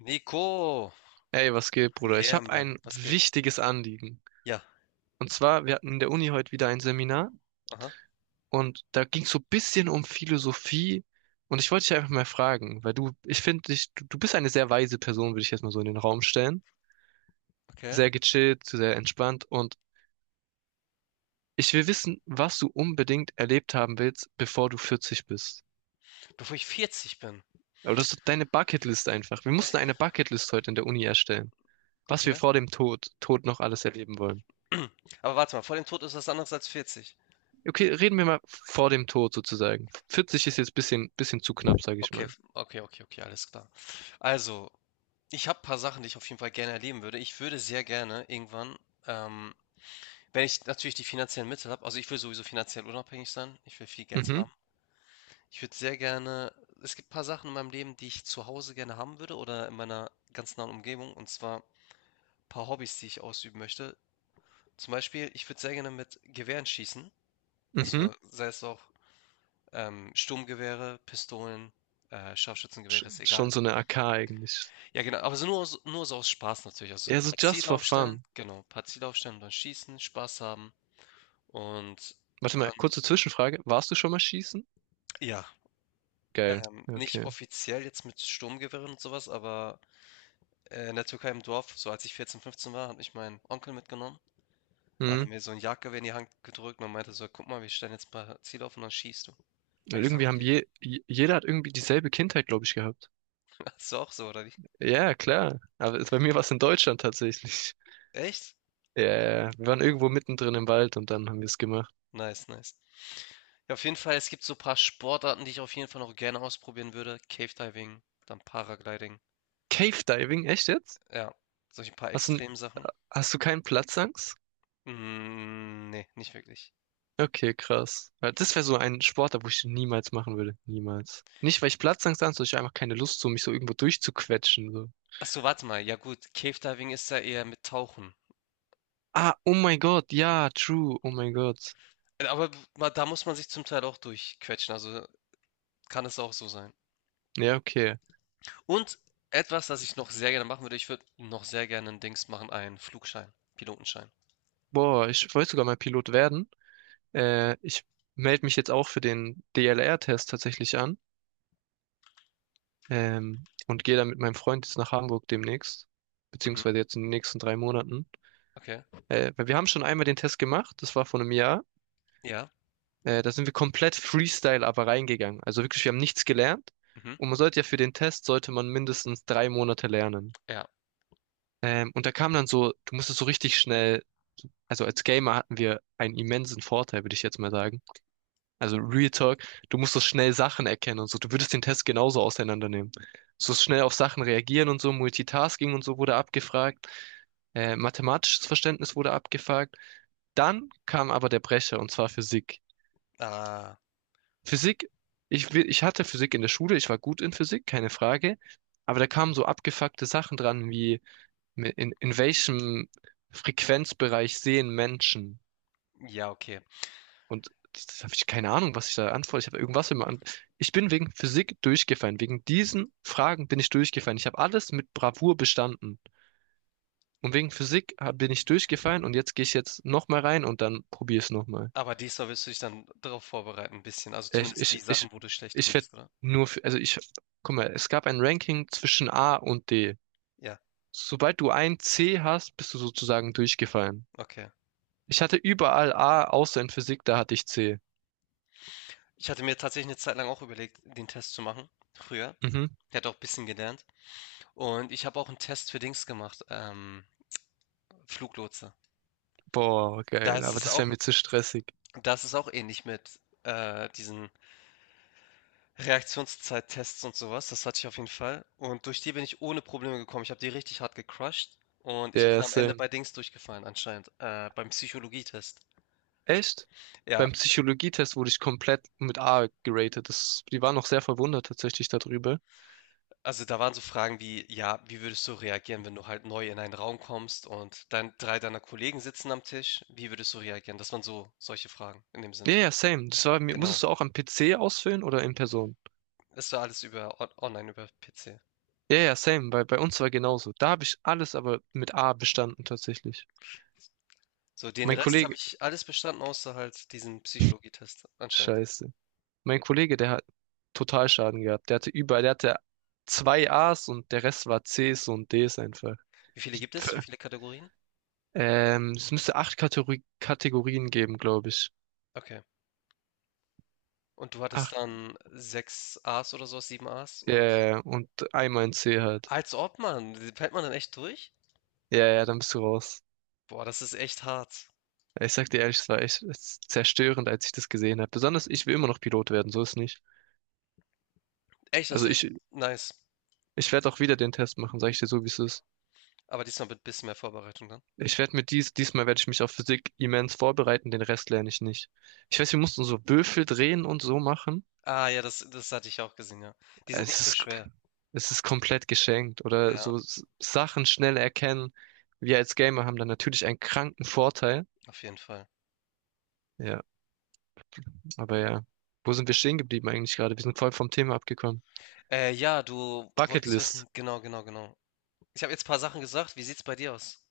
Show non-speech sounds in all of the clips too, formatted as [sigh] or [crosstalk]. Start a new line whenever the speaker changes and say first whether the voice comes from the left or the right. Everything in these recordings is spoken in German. left: Nico,
right: Ey, was geht, Bruder? Ich
left: yeah
right: habe
left: man,
right: ein
left: was geht?
right: wichtiges Anliegen.
left: Ja,
right: Und zwar, wir hatten in der Uni heute wieder ein Seminar
left: aha,
right: und da ging es so ein bisschen um Philosophie. Und ich wollte dich einfach mal fragen, weil du, ich finde dich, du bist eine sehr weise Person, würde ich jetzt mal so in den Raum stellen.
left: okay.
right: Sehr gechillt, sehr entspannt. Und ich will wissen, was du unbedingt erlebt haben willst, bevor du 40 bist.
left: Bevor ich 40 bin,
right: Aber das ist deine Bucketlist einfach. Wir mussten eine Bucketlist heute in der Uni erstellen, was wir
left: okay.
right: vor dem Tod noch alles erleben wollen.
left: [clears throat] Aber warte mal, vor dem Tod ist was anderes als 40.
right: Okay, reden wir mal vor dem Tod sozusagen. 40 ist jetzt ein bisschen zu knapp, sage ich
left: Okay,
right: mal.
left: okay, okay, okay, alles klar. Also, ich habe ein paar Sachen, die ich auf jeden Fall gerne erleben würde. Ich würde sehr gerne irgendwann, ähm, wenn ich natürlich die finanziellen Mittel habe, also ich will sowieso finanziell unabhängig sein, ich will viel Geld
right: Mhm,
left: haben. Ich würde sehr gerne, es gibt ein paar Sachen in meinem Leben, die ich zu Hause gerne haben würde oder in meiner ganz nahen Umgebung, und zwar ein paar Hobbys, die ich ausüben möchte. Zum Beispiel, ich würde sehr gerne mit Gewehren schießen.
right: mhm.
left: Also sei es auch Sturmgewehre, Pistolen, Scharfschützengewehre, ist
right: Schon
left: egal.
right: so eine AK eigentlich.
left: Ja, genau, aber so nur, nur so aus Spaß natürlich. Also
right: Ja,
left: ein
right: so
left: paar
right: just
left: Ziele
right: for
left: aufstellen,
right: fun.
left: genau, ein paar Ziele aufstellen und dann schießen, Spaß haben. Und
right: Warte mal,
left: dann,
right: kurze Zwischenfrage. Warst du schon mal schießen?
left: ja,
right: Geil.
left: nicht
right: Okay.
left: offiziell jetzt mit Sturmgewehren und sowas, aber in der Türkei im Dorf, so als ich 14, 15 war, hat mich mein Onkel mitgenommen. Da hat er
right: Mhm.
left: mir so ein Jagdgewehr in die Hand gedrückt und meinte so, guck mal, wir stellen jetzt ein paar Ziele auf und dann schießt du. Hab ich gesagt,
right: Irgendwie haben
left: okay.
right: jeder hat irgendwie dieselbe Kindheit, glaube ich, gehabt.
left: Ist du auch so, oder wie?
right: Ja, klar. Bei mir war es in Deutschland tatsächlich.
left: Echt?
right: Ja, ja, wir waren irgendwo mittendrin im Wald und dann haben wir es gemacht.
left: Nice, nice. Ja, auf jeden Fall, es gibt so ein paar Sportarten, die ich auf jeden Fall noch gerne ausprobieren würde. Cave Diving, dann Paragliding.
right: Cave Diving, echt jetzt?
left: Ja, solche paar
right: Hast du,
left: Extremsachen.
right: Hast du keinen Platzangst?
left: Mm, nee, nicht wirklich.
right: Okay, krass. Weil das wäre so ein Sportart, wo ich niemals machen würde. Niemals. Nicht, weil ich Platzangst habe, sondern ich hab einfach keine Lust, so mich so irgendwo durchzuquetschen. So.
left: Ach so, warte mal. Ja gut, Cave Diving ist ja eher mit Tauchen.
right: Ah, oh mein Gott, ja, true, oh mein Gott.
left: Aber da muss man sich zum Teil auch durchquetschen. Also kann es auch so sein.
right: Ja, okay.
left: Und etwas, das ich noch sehr gerne machen würde, ich würde noch sehr gerne ein Dings machen, einen Flugschein, Pilotenschein.
right: Boah, ich wollte sogar mal Pilot werden. Ich melde mich jetzt auch für den DLR-Test tatsächlich an. Und gehe dann mit meinem Freund jetzt nach Hamburg demnächst.
left: Mhm,
right: Beziehungsweise jetzt in den nächsten 3 Monaten.
left: okay.
right: Weil wir haben schon einmal den Test gemacht, das war vor einem Jahr.
left: Ja.
right: Da sind wir komplett Freestyle aber reingegangen. Also wirklich, wir haben nichts gelernt.
left: Mhm,
right: Und man sollte ja für den Test, sollte man mindestens 3 Monate lernen.
left: ja.
right: Und da kam dann so, du musstest so richtig schnell, also als Gamer hatten wir einen immensen Vorteil, würde ich jetzt mal sagen. Also Real Talk, du musstest schnell Sachen erkennen und so. Du würdest den Test genauso auseinandernehmen. So schnell auf Sachen reagieren und so, Multitasking und so wurde abgefragt. Mathematisches Verständnis wurde abgefragt. Dann kam aber der Brecher, und zwar Physik.
left: Ah,
right: Physik, ich hatte Physik in der Schule, ich war gut in Physik, keine Frage, aber da kamen so abgefuckte Sachen dran, wie in welchem Frequenzbereich sehen Menschen?
left: ja, okay.
right: Und das habe ich keine Ahnung, was ich da antworte. Ich habe irgendwas immer an. Ich bin wegen Physik durchgefallen. Wegen diesen Fragen bin ich durchgefallen. Ich habe alles mit Bravour bestanden. Und wegen Physik bin ich durchgefallen und jetzt gehe ich jetzt nochmal rein und dann probiere es nochmal.
left: Aber diesmal willst du dich dann darauf vorbereiten ein bisschen, also
right: Ich,
left: zumindest die
right: ich, ich,
left: Sachen, wo du schlecht drin
right: ich werde
left: bist, oder?
right: nur für, guck mal, es gab ein Ranking zwischen A und D.
left: Ja,
right: Sobald du ein C hast, bist du sozusagen durchgefallen.
left: okay.
right: Ich hatte überall A, außer in Physik, da hatte ich C.
left: Ich hatte mir tatsächlich eine Zeit lang auch überlegt, den Test zu machen, früher.
right: Mhm.
left: Ich hatte auch ein bisschen gelernt und ich habe auch einen Test für Dings gemacht, Fluglotse.
right: Boah,
left: Da
right: geil,
left: ist
right: aber
left: es
right: das wäre
left: auch
right: mir zu stressig.
left: das ist auch ähnlich mit, diesen Reaktionszeittests und sowas. Das hatte ich auf jeden Fall und durch die bin ich ohne Probleme gekommen. Ich habe die richtig hart gecrushed und ich
right: Der
left: bin am
right: ist,
left: Ende bei Dings durchgefallen anscheinend, beim Psychologietest.
right: echt? Beim
left: Ja.
right: Psychologietest wurde ich komplett mit A geratet. Das, die waren noch sehr verwundert tatsächlich darüber.
left: Also, da waren so Fragen wie, ja, wie würdest du reagieren, wenn du halt neu in einen Raum kommst und dann 3 deiner Kollegen sitzen am Tisch? Wie würdest du reagieren? Das waren so solche Fragen in dem
right: Ja,
left: Sinne.
right: ja, same. Das war, musstest
left: Genau.
right: du auch am PC ausfüllen oder in Person?
left: Das war alles über on online über PC.
right: Ja, ja, same, bei uns war genauso. Da habe ich alles aber mit A bestanden tatsächlich.
left: So, den
right: Mein
left: Rest habe
right: Kollege,
left: ich alles bestanden, außer halt diesen Psychologietest anscheinend.
right: scheiße. Mein Kollege, der hat total Schaden gehabt. Der hatte überall, der hatte zwei A's und der Rest war C's und D's einfach.
left: Wie viele gibt
right: [laughs]
left: es? Wie
right: Pf-
left: viele Kategorien?
right: es müsste acht Kategorien geben, glaube ich.
left: Okay. Und du hattest
right: Acht,
left: dann 6 A's oder so, 7 A's und
right: und einmal ein C halt.
left: als ob, man, fällt man dann echt durch?
right: Ja, ja, dann bist du raus.
left: Boah, das ist echt hart.
right: Ich sag dir ehrlich, es war echt es ist zerstörend, als ich das gesehen habe. Besonders ich will immer noch Pilot werden, so ist nicht.
left: Echt, das
right: Also
left: ist echt
right: ich,
left: nice.
right: ich werde auch wieder den Test machen, sag ich dir so, wie es ist.
left: Aber diesmal mit ein bisschen mehr Vorbereitung dann.
right: Ich werde mit diesmal werde ich mich auf Physik immens vorbereiten, den Rest lerne ich nicht. Ich weiß, wir mussten so Würfel drehen und so machen.
left: Ah ja, das hatte ich auch gesehen, ja. Die sind nicht
right: Es
left: so
right: ist,
left: schwer.
right: es ist komplett geschenkt oder
left: Ja,
right: so Sachen schnell erkennen. Wir als Gamer haben da natürlich einen kranken Vorteil.
left: auf jeden Fall.
right: Ja, aber ja. Wo sind wir stehen geblieben eigentlich gerade? Wir sind voll vom Thema abgekommen.
left: Ja, du wolltest
right: Bucketlist.
left: wissen, genau, genau, genau. Ich habe jetzt ein paar Sachen gesagt. Wie sieht's bei dir aus?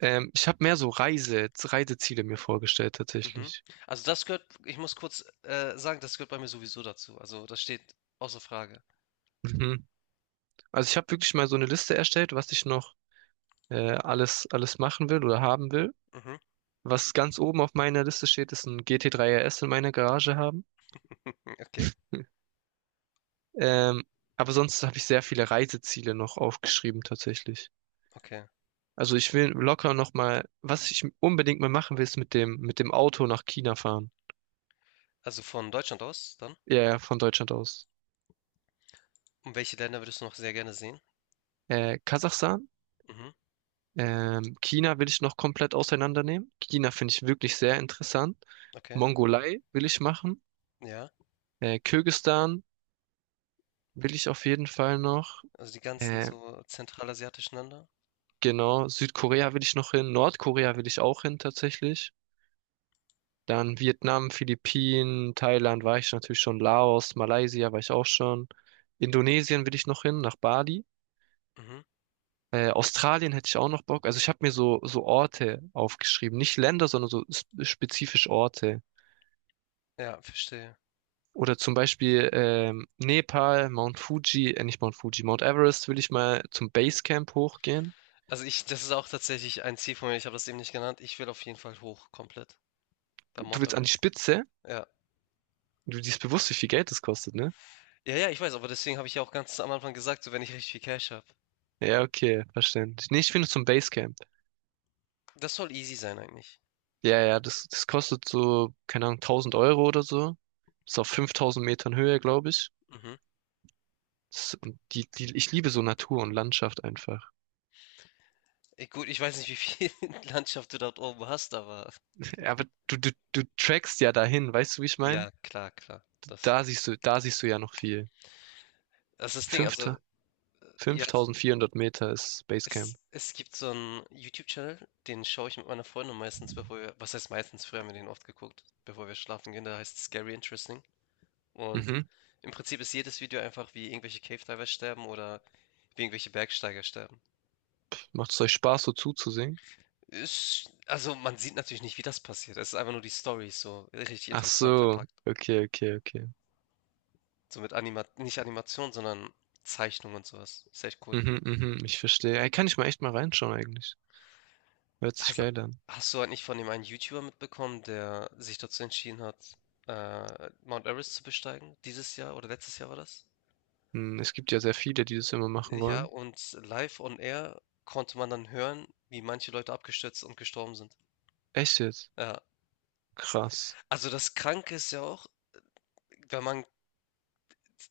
right: Ich habe mehr so Reiseziele mir vorgestellt
left: Mhm.
right: tatsächlich.
left: Also das gehört, ich muss kurz sagen, das gehört bei mir sowieso dazu. Also das steht außer Frage.
right: Mhm. Also ich habe wirklich mal so eine Liste erstellt, was ich noch alles machen will oder haben will.
left: Mhm.
right: Was ganz oben auf meiner Liste steht, ist ein GT3 RS in meiner Garage haben.
left: Hm, okay,
right: Ähm, aber sonst habe ich sehr viele Reiseziele noch aufgeschrieben tatsächlich.
left: okay.
right: Also ich will locker noch mal, was ich unbedingt mal machen will, ist mit dem Auto nach China fahren.
left: Also von Deutschland aus dann?
right: Ja, ja, von Deutschland aus.
left: Und welche Länder würdest du noch sehr gerne sehen?
right: Kasachstan,
left: Mhm.
right: China will ich noch komplett auseinandernehmen. China finde ich wirklich sehr interessant.
left: Okay.
right: Mongolei will ich machen.
left: Ja.
right: Kirgisistan will ich auf jeden Fall noch.
left: Also die ganzen
right: Äh,
left: so zentralasiatischen Länder?
right: Genau, Südkorea will ich noch hin, Nordkorea will ich auch hin tatsächlich. Dann Vietnam, Philippinen, Thailand war ich natürlich schon, Laos, Malaysia war ich auch schon. Indonesien will ich noch hin, nach Bali.
left: Mhm.
right: Australien hätte ich auch noch Bock. Also ich habe mir so Orte aufgeschrieben. Nicht Länder, sondern spezifisch Orte.
left: Ja, verstehe.
right: Oder zum Beispiel Nepal, Mount Fuji, nicht Mount Fuji, Mount Everest will ich mal zum Basecamp hochgehen.
left: Also ich, das ist auch tatsächlich ein Ziel von mir. Ich habe das eben nicht genannt. Ich will auf jeden Fall hoch, komplett bei
right: Du
left: Mount
right: willst an die
left: Everest.
right: Spitze?
left: Ja.
right: Du siehst bewusst, wie viel Geld das kostet, ne?
left: Ja, ja, ich weiß, aber deswegen habe ich ja auch ganz am Anfang gesagt, so wenn ich richtig viel Cash habe.
right: Ja, okay, verständlich. Nee, ich finde zum Basecamp.
left: Das soll easy sein eigentlich.
right: Ja, ja, das kostet so, keine Ahnung, 1.000 Euro oder so. Ist auf 5.000 Metern Höhe, glaube ich.
left: Mhm.
right: Das, und ich liebe so Natur und Landschaft einfach.
left: Gut, ich weiß nicht, wie viel [laughs] Landschaft du dort oben hast, aber
right: Ja, aber du trackst ja dahin, weißt du, wie ich meine?
left: ja, klar, klar. Das,
right: Da siehst du ja noch viel.
left: das ist das Ding. Also,
right: Fünfter,
left: ja,
right: 5.400 Meter ist Basecamp.
left: es gibt so einen YouTube-Channel, den schaue ich mit meiner Freundin meistens, bevor wir, was heißt meistens, früher haben wir den oft geguckt, bevor wir schlafen gehen, der heißt Scary Interesting. Und
right: Mhm.
left: im Prinzip ist jedes Video einfach, wie irgendwelche Cave Diver sterben oder wie irgendwelche Bergsteiger sterben.
right: Macht es euch Spaß, so zuzusehen?
left: Ist, also man sieht natürlich nicht, wie das passiert. Es ist einfach nur die Story so richtig
right: Ach
left: interessant
right: so,
left: verpackt.
right: okay, okay, okay.
left: So mit Anima nicht Animation, sondern Zeichnung und sowas. Ist echt cool.
right: Mhm, mhm, ich verstehe. Ey, kann ich mal echt mal reinschauen eigentlich. Hört sich
left: Hast,
right: geil an.
left: hast du halt nicht von dem einen YouTuber mitbekommen, der sich dazu entschieden hat, Mount Everest zu besteigen? Dieses Jahr oder letztes Jahr war das?
right: Hm, es gibt ja sehr viele, die das immer machen
left: Ja,
right: wollen.
left: und live on air konnte man dann hören, wie manche Leute abgestürzt und gestorben sind.
right: Echt jetzt?
left: Ja.
right: Krass.
left: Also, das Kranke ist ja auch, wenn man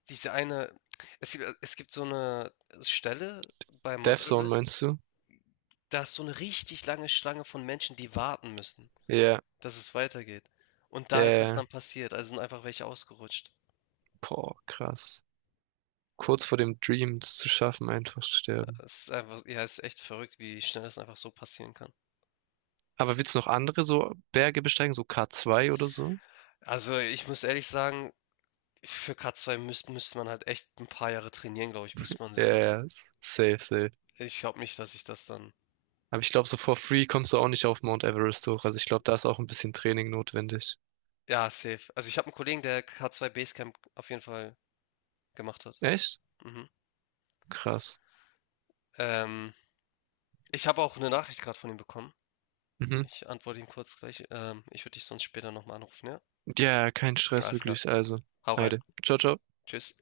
left: diese eine es gibt so eine Stelle bei Mount
right: Death Zone
left: Everest,
right: meinst du?
left: da ist so eine richtig lange Schlange von Menschen, die warten müssen,
right: Ja,
left: dass es weitergeht. Und
right: ja,
left: da
right: ja.
left: ist es
right: ja.
left: dann passiert, also sind einfach welche ausgerutscht.
right: Boah, krass. Kurz vor dem Dream das zu schaffen, einfach sterben.
left: Es ist einfach ja, es ist echt verrückt, wie schnell das einfach so passieren kann.
right: Aber willst du noch andere so Berge besteigen, so K2 oder so?
left: Also, ich muss ehrlich sagen, für K2 müsste man halt echt ein paar Jahre trainieren, glaube ich, bis man
right: Ja,
left: sich das
right: yeah, safe.
left: ich glaube nicht, dass ich das dann
right: Aber ich glaube, so for free kommst du auch nicht auf Mount Everest hoch. Also ich glaube, da ist auch ein bisschen Training notwendig.
left: ja, safe. Also, ich habe einen Kollegen, der K2 Basecamp auf jeden Fall gemacht hat.
right: Echt?
left: Mhm.
right: Krass.
left: Ähm, Ich habe auch eine Nachricht gerade von ihm bekommen.
right: Mhm.
left: Ich antworte ihm kurz gleich. Ich würde dich sonst später noch mal anrufen, ja?
right: Ja, kein Stress
left: Alles klar.
right: wirklich. Also,
left: Hau rein.
right: Heide. Ciao, ciao.
left: Tschüss.